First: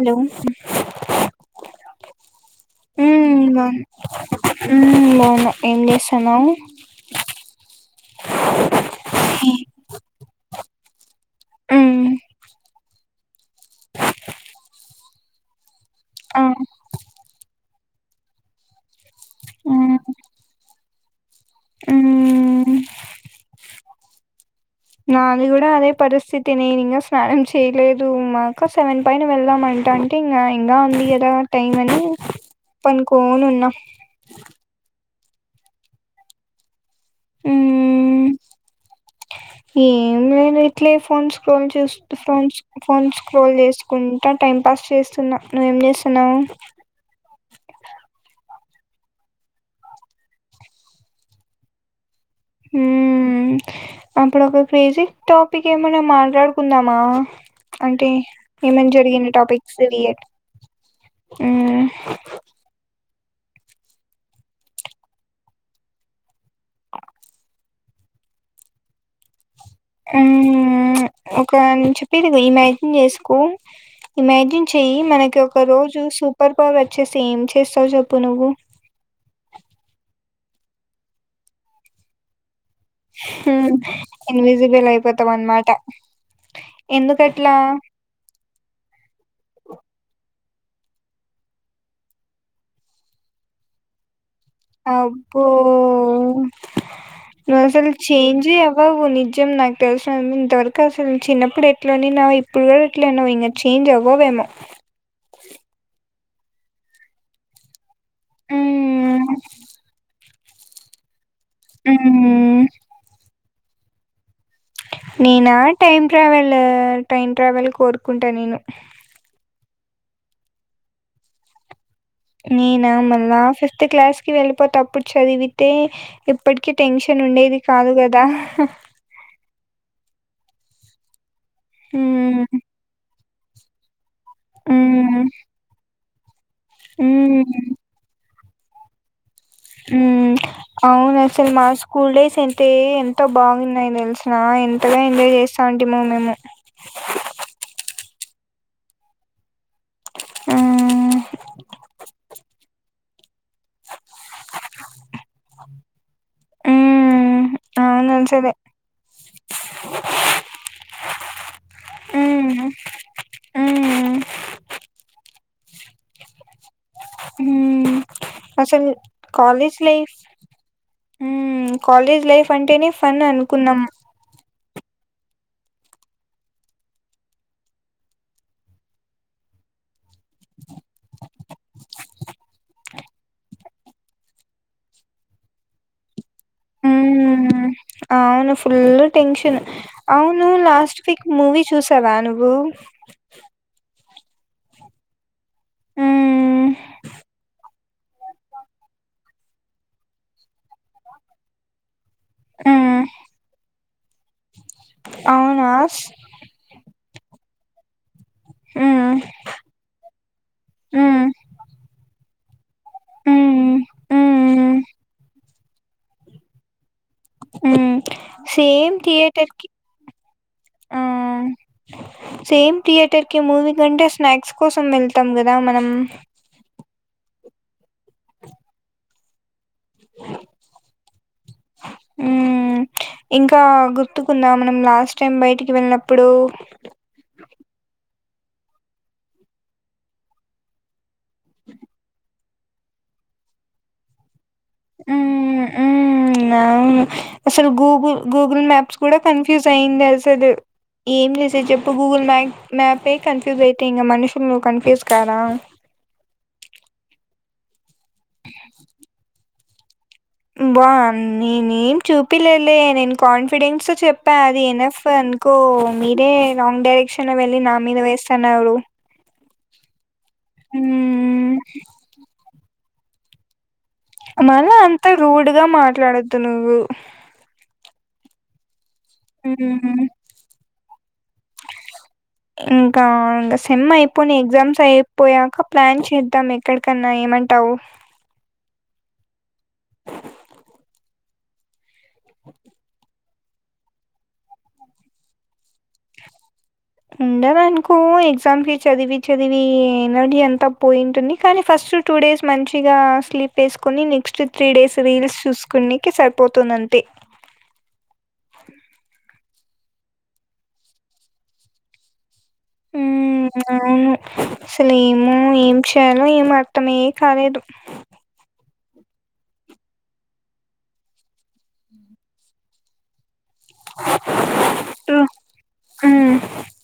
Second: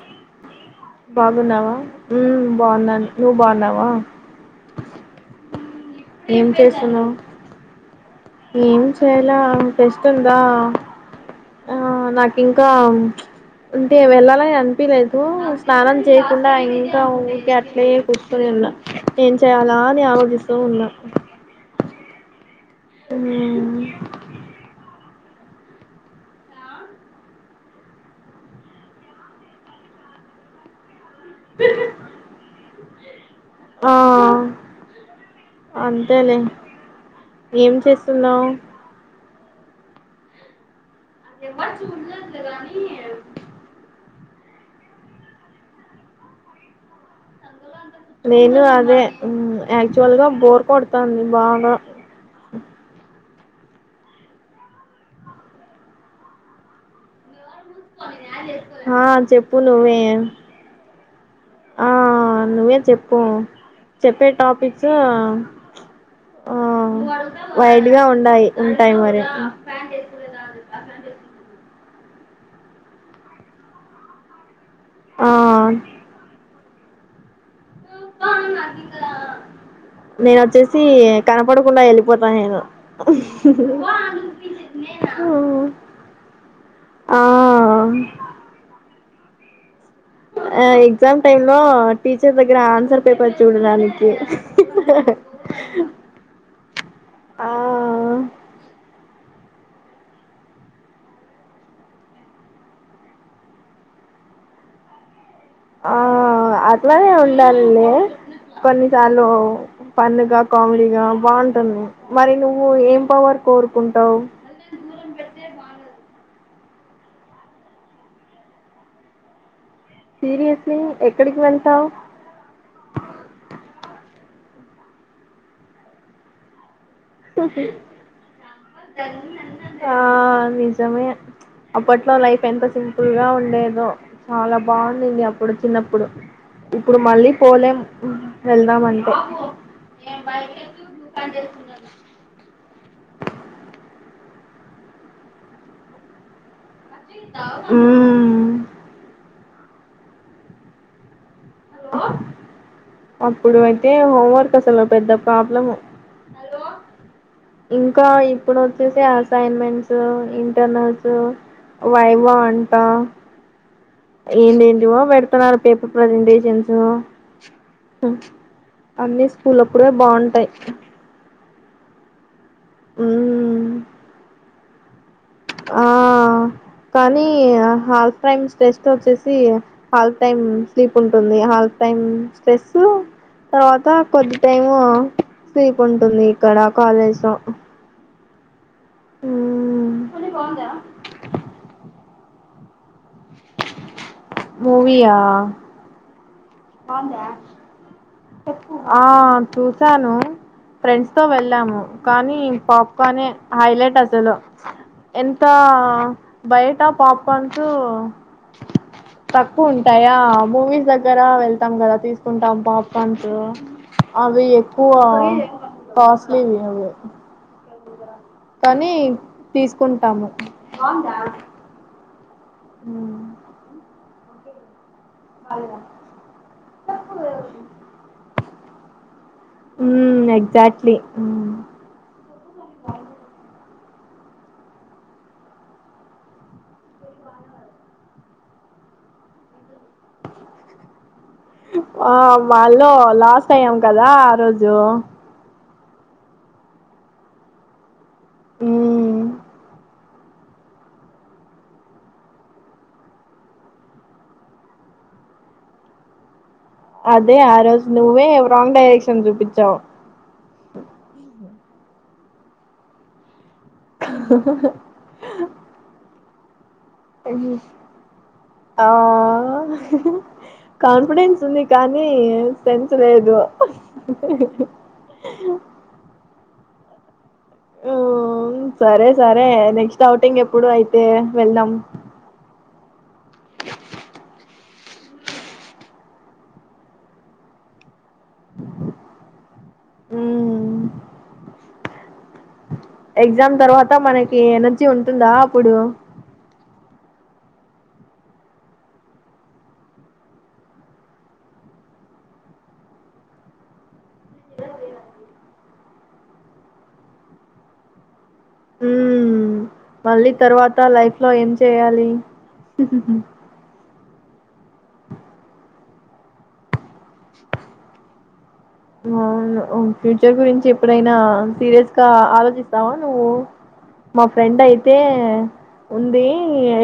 Hello బా ఉమ్ బాగు ఉమ్ బాగున్నా ఏం ఏం చేస్తున్నావు చేస్తున్నావు ఏం చేయాలనిపిస్తుందా ఆ ఉమ్ నాకింకా అంటే వెళ్ళాలని అనిపియ లేదు స్నానం ఆ చేయకుండా ఇంకా ఇంకా లేదు ఉత్తది న్న ఏం చేయ్యాలా ఉమ్ అని ఆలోచిస్తూ ఉన్నా అ [unintelligible] ఉ నాది గూడా అదే పరిస్థితి నేను ఇంకా స్నానం చేయలేదు మాక సెవెన్ పైన వెళ్దాం అంట అంటే ఇంకా ఇంకా ఉంది గదా టైం అని పను పోనున్నా ఆ అంతేలే ఏం చేస్తున్నావ్ ఏ అట్లే ఫోన్ స్క్రోల్ చేూ ఫోన్స్ ఫోన్ స్క్రోల్ చేసుకు నేన్ టైం పాస్ చేస్తున్నా నువ్వేం జెస్తున్నావు నేను అదే ఉ యాక్చువల్ గా బోర్ కొడతాంది బాగా ఉ ఉ అప్పుడు ఒక క్రేజిక్ టాపిక్ ఏమన్నా మాట్లాడుకుందామా అంటే ఆ ఏమనజరిగిన చెప్పు టాపిక్స్ నువ్వే వియట్ ప్పు చెప్పే టాపిక్స్ వైడ్గా ఉండాయి ఉంటాయి మరి ఫ్యాం ఇది ఇమాజిన్ జేసుకో ఇమాజిన్ చేయి ఆ మనకి ఒక రోజు సూపర్ పూ వచ్చే సేమ్ జ్ చేస్తావ జేప్పు నువ్వు నేన వచ్చేసి కనపడకుండా వెళ్ళిపోతా నేను ఇన్విజిబుల్ అయిపోతాం అనమాట ఆ అ ఓ ఆ ఎగ్జామ్ టైమ్ లో టీచర్ దగ్గర ఆన్సర్ పేపర్ చూడడానికి అబ్బో నువ్వు అస్సలు ఆ చెేంజే అవ్వవు నాకు తెలుసఅంతవరకు అసలు చిన్నప్పుడు ఎట్ల ఉండినావు ఇప్పుడు కూడా ఎట్ల ఉన్నావ్ ఇంకా చేంజ్ అవ్వవేమో ఆ.. అట్లానే ఉండాలి లే కొన్ని సార్లు మ్మ్. ఫన్ గ కామెడిగా బాన్ మరి మ్మ్. నువ్వు ఏం పవర్ కోరుకుంటావు నీనా టైం ట్రావల్ ట్రైన్ ట్రావెల్ కోరుకుంటా నేను సీరియస్లీ ఎక్కడికి వెళ్తావు క్లాస్ కి వెళ్ళిపోతప్పుడు చదివితే ఇప్పటికి టెన్షన్ ఉండేది కాదు గదా ఆ నిజమే అప్పట్లో లైఫ్ ఎంత సింపుల్ గా ఉన్ లేదు చాలా హ్మ్ బాగుండింది అప్పుడు చిన్నప్పుడు ఇప్పుడు మళ్ళీ హ్మ్ పోలెం వెళ్దామంతే ఊ.. అవును ఆసలు మా స్కూల్ డేస్ అయితే ఎంతో బాగున్నాయ తెలిసిన ఎంతగా ఎంజాయ్ చేస్తాంటిమొ మేము ఊ.. ఊ.. [inaudible] అప్పుడు అయితే హోంవర్క్ అసలు పెద్ద ప్రాబ్లం హ్మ్ ఇంకా అవును అసలు ఇప్పుడు వచ్చేసి అసైన్మెంట్స్ ఇంటర్నల్ ఆ. వైవా హ్మ్ అంటా హ్మ్ ఏంటి ఏంటివో పెట్ పెడుతున్నారు పేపర్ ప్రజెంటేషన్స్ హ్మ్ అసలు అన్నీ స్కూల్ కాలేజ్ అప్పుడే లైఫ్ బాగుంటాయి హ్మ్ కాలేజ్ లైఫ్ [unintelligible] అంటేనే ఫన్ ఉమ్ అనుకున్నాం ఆ కానీ హాల్ టైం స్టేస్ట్ వచ్చేసి ఆల్ టైం స్లీప్ ఉంటుంది హాల్ టైమ్ స్ట్రెస్సు తర్వాత కొద్ది టైము స్లీపు ఉంటుంది ఇక్కడ కాలేజ్ లో ఆ అవును ఫుల్ టెన్షన్ అవును లాస్ట్ వీక్ మూవీ చూసావా ను ఓ, మూవీయా? హ్మ్ బావుందా? ఆ చూసాను, ఫ్రెండ్స్ తో వెళ్ళాము. కానీ హ్మ్ పాప్కార్నే హైలైట్ అసలు. ఎంత అవునా బయట పాప్కార్న్ సు హ్మ్ తక్కువుంటాయా? మూవీస్ దగ్గర హ్మ్ వెళ్తాం కదా! తీసు ఉంటాం బా పంచ హ్మ్ అవి హ్మ్ ఎక్కువ కస్లీ ఇవి అవే హ్మ్ సేమ్ థియేటర్ కి తీసుకుంటాము ఆ సేమ్ థియేటర్ కి మూవీ అంటే స్నాక్స్ కోసం [unintelligible] త్తం గుదా మనం ఊ ఎక్జాక్ట్లీ ఉమ్ హ్మ్ ఇంకా గుర్తుకుందా మనం లాస్ట్ టైం బయటికి వెళ్ళినప్పుడు ఆ వాళ్ళా లాస్ అయ్యాం కదా ఆ రోజు జు ఊ అవును అసలు గూగుల్ గూగుల్ మ్యాప్స్ కూడా మ్మ్ కన్ఫ్యూజ్ అయిందేస్ సేదు ఏం చేసేది చెప్పు గూగుల్ మ్యాప్ మ్యాపే కన్ఫ్యూజ్ అయితే ఇంగ మనుషులు ను కన్ఫ్యూజ్ కారా అదే ఆ రోజు నువ్వే రాంగ్ డైరెక్షన్ చూపి తో బా నీనేం చూపిలేదులే నేను కాన్స్ ఫిడెన్స్ చెప్పా అది ఎనఫ్ అనుకో మీ బే రాంగ్ డైరక్షన్ వెళ్ళి నా మీద వేస్తున్నావు ఆ కాన్ఫిడెన్స్ ఉంది కానీ తెంచలేదు మళ్ళా అంత రూడ్ గా మాట్లాడద్దు నువ్వు అ సరే సర హ్మ్ నెక్స్ట్ ఔటింగ్ ఎప్పుడు యితు కే వెళ్దాం ఇంకా అండీ సెమ్ ఐపోయినయ ఎక్జామ్స్ ఏ పోయాక ప్లాన్ చేద్దాం ఎక్కడికన్న ఏమంటావు ఉమ్, ఎగ్జామ్ తర్వాత మనకి ఎనర్జీ ఉంటుందా అప్పుడు ఉండదనుకో ఎగ్జామ్కి చదివి చదివి ఎనది అంతా పోయింటుంది కానీ ఫస్ట్ టూ డేస్ మంచిగా స్లీప్ వేసుకొని నెక్స్ట్ త్రీ డేస్ రీల్స్ చూసుకునికి సరిపోతుంది అంతే ఉమ్, మళ్ళీ తర్వాత లైఫ్ లో ఏం చేయాలి హు హు హు అసలు ఏమో ఏం చేయాలో ఏం అర్థమే కాలేదు. అవును ఫ్యూచర్ గురించి ఎప్పుడైనా సిరియస్ గా ఆలోచిస్ రావ నువ్వు మా ఫ్రెండ్ అయితే హ్మ్. ఉంది హ్మ్.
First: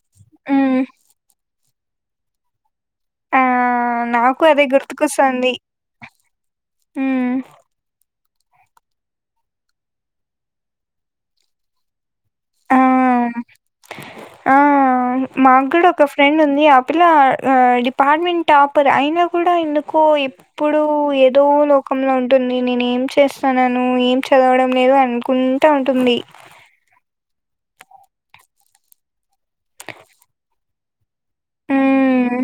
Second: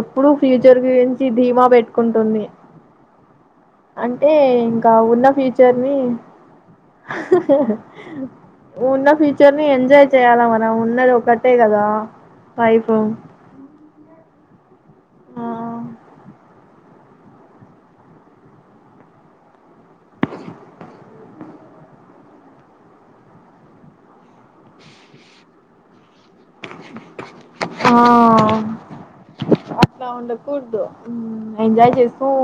ఎప్పుడు ఫ్యూచర్ హ్మ్. గురించి ధీమా పెట్ కుంటుంది ఆ! అంటే నాకు అదే ఇంకా ఉన్న గుర్తుకొస్తాంది. ఫ్యూచర్ ని హా హ్మ్. హా హ ఉన్న ఫ్యూచర్ ని ఎంజాయ్ చెయ్యాలా మనం ఉన్నది ఒకటే కదా ఆ లైఫ్ ఆ ఆ మా కూడా ఒక ఫ్రెండ్ ఉంది ఆ పిల ఆ ఆ డిపార్ట్మెంట్ టాపర్ అయినా కూడా ఎందుకో ఎప్పుడు ఏదో లోకంలో ఉంటుంది. నేను ఏం చేస్తున్నాను ఏం చదవడం లేదు అనుకుంటా ఉంటుంది. ఆ అట్లా ఉండకూడదు ఉమ్మ్ ఎంజాయ్ చేస్తూ ఉమ్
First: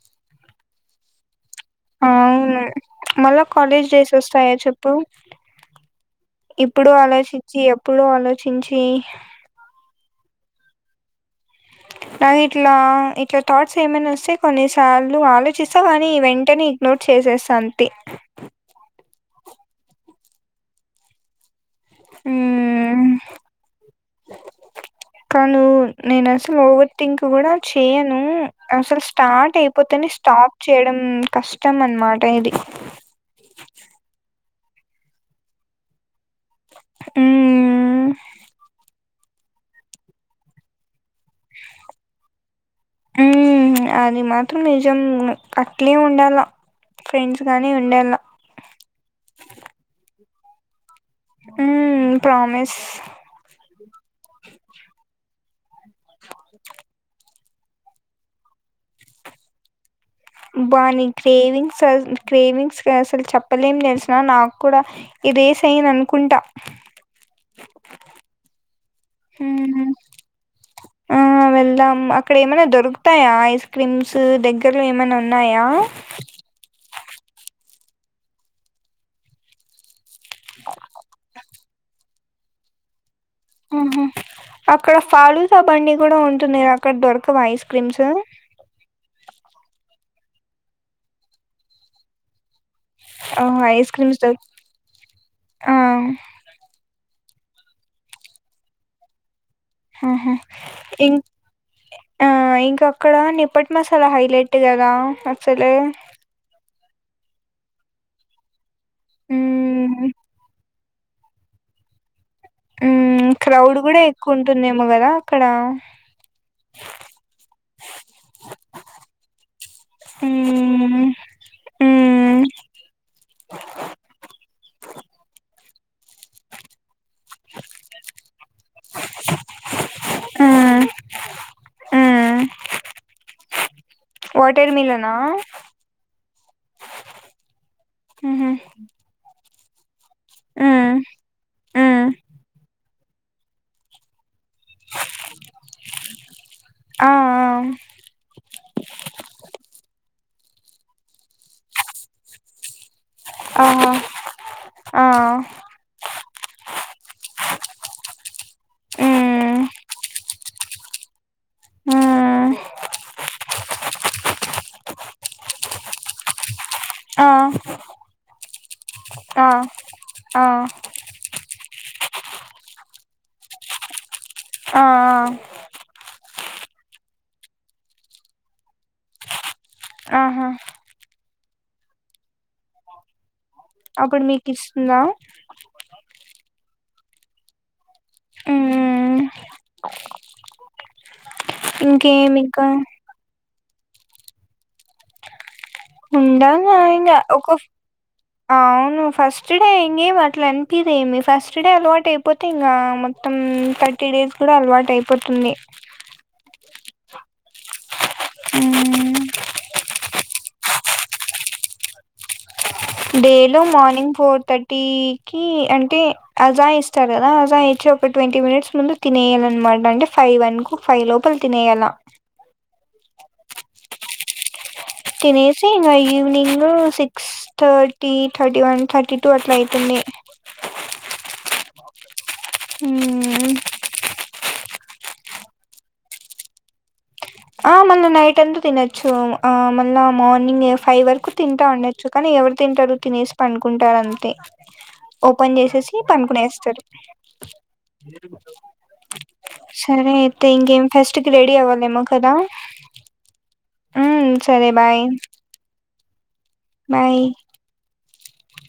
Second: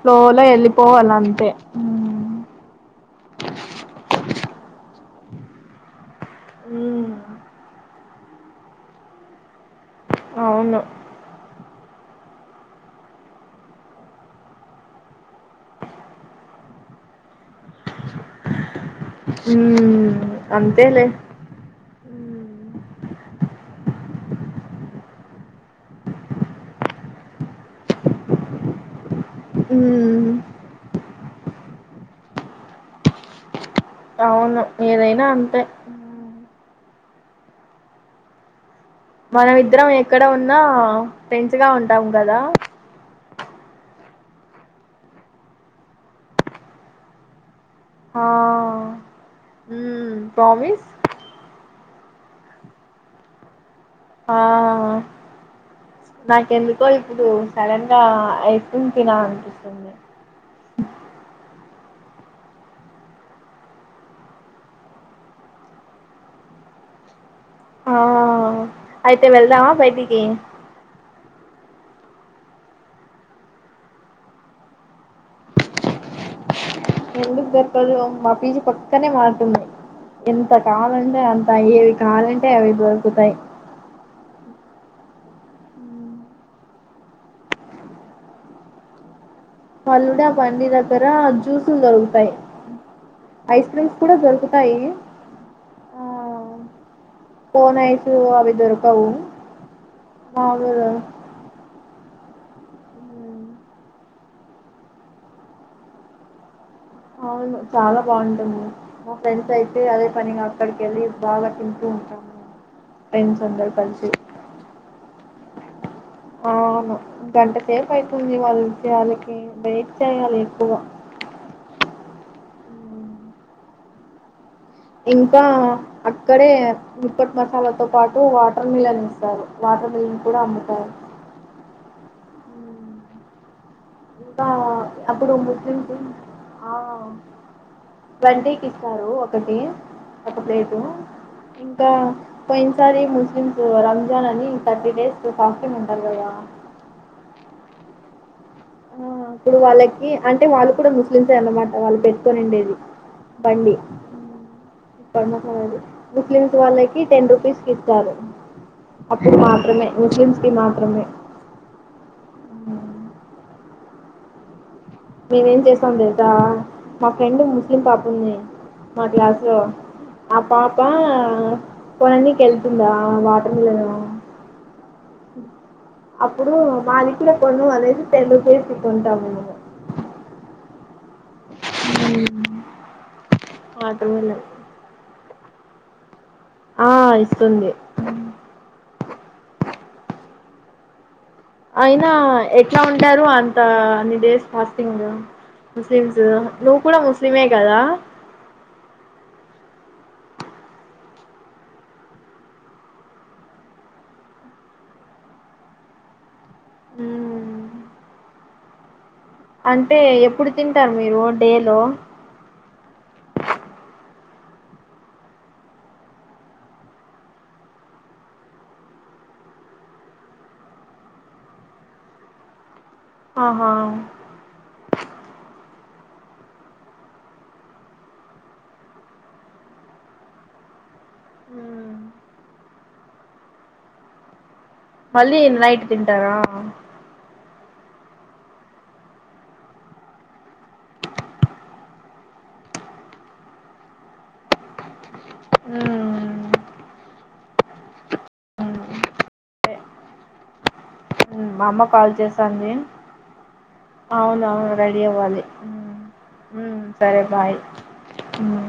ఫ్లో లో వెళ్ళి పోవాలంతే అవును మళ్ళ కాలేజ్ డేస్ వస్తాయా చెప్పు ఇప్పుడు ఉమ్, ఆలోచించి ఎప్పుడు ఆలో చించి అవును నా ఇట్లా ఇట్లా థాట్స్ ఏమైనా వస్తే కొన్నిసార్లు ఆలో చిస్త కానీ వెంటనే నోట్ చేసేసాన్ టి హుమ్ అంతేలే ఊ ఉ కను నేను అసలు ఓవర్థింక్ కూడా చేయను అసలు స్టార్ట్ అయిపోతేనే ఉమ్, స్టాప్ చేయడం కష్టం అన్నమాట ఇది అవును ఏదైనా అంతే ఊ ఊఉ మనమిద్దరం ఎక్కడ ఉన్నా ఫ్రెండ్స్ గా ఉంటాము కదా మ్మ్ అది మాత్రం నిజం అట్లే ఉండాల ఫ్రెండ్స్ గానే ఉండాల హా ఉమ్ ప్రామిస్ ఉమ్ ప్రామిస్ ఆ నాకు ఎందుకో ఇప్పుడు సడన్ గా ఐస్క్రీమ్ తినాలి అనిపిస్తుంది. అసల్ క్రేవింగ్స్ కి అసలు చెప్పలేం తెలుసునా నాకు కూడా ఇదే సైన్ అనుకుంటా. ఆ అయితే వెళ్దామా మ్మ్ బయటికి ఆ వెళ్దాం అక్కడ ఏమైనా దొరుకుతాయా ఐస్ క్రీమ్స్ దగ్గర్లో ఏమైనా ఉన్నాయా. [unintelligible] [inaudible] ఎందుకు దొరకదు మా పీజీ పక్కనే మార్ట్ ఉంది. ఎంత కావాలంటే అంత ఏవి కావాలంటే అవి దొరుకుతాయి. ఉమ్ హూ అక్కడ ఫాలుద బండి కూడా ఉంటుంది. అక్కడ దొరకవ ఐస్ క్రీమ్స్ ఫలుడ బండి దగ్గర జ్యూసులు దొరుకుతాయి. ఆ ఐస్ క్రీమ్స్ దొరుకు ఆ కోనైసు అవి దొరకవు. హా హా బాగోదా ఇంక్ ఆ ఇంకా అక్కడ హ్మ్. నిప్పట్ మసాలా హైలైట్ కదా అసలే అవును చాలా బాగుంటుంది. మా ఫ్రెండ్స్ అయితే అదే మ్మ్ పనిగా అక్కడికి వెళ్లి బాగా తింటూ ఉంటాము. ఉమ్ ఫ్రెండ్స్ అందరు క్రౌడ్ కూడా కలిసి ఎక్కువ ఉంటుందేమో కదా. అక్కడ అవును గంట సేపు అయితుంది వాళ్లు వచ్చే యాలకి వైట్ చేయాలి ఎక్కువ హ్మ్. మ్ ఇంకా అక్కడే ముప్పట్ మసాలాతో పాటు వాటర్ మిలన్ ఇస్తారు వాటర్ మిలన్ కూడా మ్మ్ అమ్ముతారు. మ్మ్ హ్మ్. ఇంకా వాటర్ మిలనా అప్పుడు ముస్లిమ్స్ ఆ మ్మ్ ట్వంటీకి ఇస్తారు ఒకటి. ఒక ప్లేటు మ్మ్ ఇంకా మ్మ్ పోయిన్ సారి ముస్లింస్ రంజాన్ అని థర్టీ డేస్ ఫాస్టింగ్ ఉంటారు కదా ఆ ఆ ఇప్పుడు వాళ్లకి అంటే వాళ్లు కూడా ముస్లిమ్సే అన్నమాట వాళ్లు పెట్టుకొని ఉండేది. ఆ బండి ఆ ఆ [unintelligible] ముస్లిమ్స్ వాళ్ళకి టెన్ రూపీస్ కి ఇ సరే అప్పుడు మ్మ్ మాత్రమే ముస్లిమ్స్ అది మాత్రమే ఆ మేమేం చేసాం తెలుసా మా ఆ ఫ్రెండ్ ముస్లిం పాపుంది మా క్లాసు ఆ ఆ లో ఆ పాప కొననీకి వెళ్తుందా వాటర్ మిలను ఆ ఆ ఆ! అప్పుడు మాది కూడా కొను అనేసి టెన్ రూపీస్ కొంటాము మేము ఆహా ఉమ్ అప్పుడు మెకిస్తుందా ఆ ఇస్తుంది మ్మ్ అయినా ఇంకేం ఇంకా ఎట్లా ఉంటారు అం అన్ని డేస్ ఫాస్టింగ్ ముస్లిమ్స్ ఉండంగా నువ్వు ఆ కూడా ఇంగ ముస్లిమే ఒక కదా అవును ఫస్ట్ హే ఇంకేం అట్లా అనిపీయదే ఏమి ఫస్ట్ డే అలవాటు అయిపోతే ఇంకా మొత్తం థర్టీ డేస్ కూడా అలవాటు అయిపోతుంది ఉమ్ ఉమ్ అంటే ఎప్పుడు తింటారు మీరు డే లో డేలో మార్నింగ్ ఫోర్ థర్టీకి అంటే అజా ఇస్తారు కదా అజా ఇచ్చి ఒక ట్వంటీ మినిట్స్ ముందు తినేయాలన్నమాట అంటే ఫైవ్ వనుకో ఫైవ్ లోపల తినేయాల ఆహా తినేసి ఇంక ఈ evening six thirty thirty one thirty two అట్లా అయితుంది మ్మ్. ఉమ్ మళ్ళి నైట్ తింటారా ఆ మళ్ళా నైట్ అంతా తినొచ్చు ఆ మళ్ళా మార్నింగ్ ఫైవ్ వరకు తింటా ఉండొచ్చు కానీ ఎవరు తింటారు తినేసి పన్కుంటారు అంతే ఓపెన్ చేసేసి పనుకునేస్త సరే సరే అయితే ఇంకేం ఫెస్ట్ కి రెడీ అవ్వాలా నేమో చేస్తాంది ఉమ్ అవును సరే అవును రెడీ బాయ్ అవ్వాలి ఉమ్ ఉమ్ సరే బాయ్ ఉమ్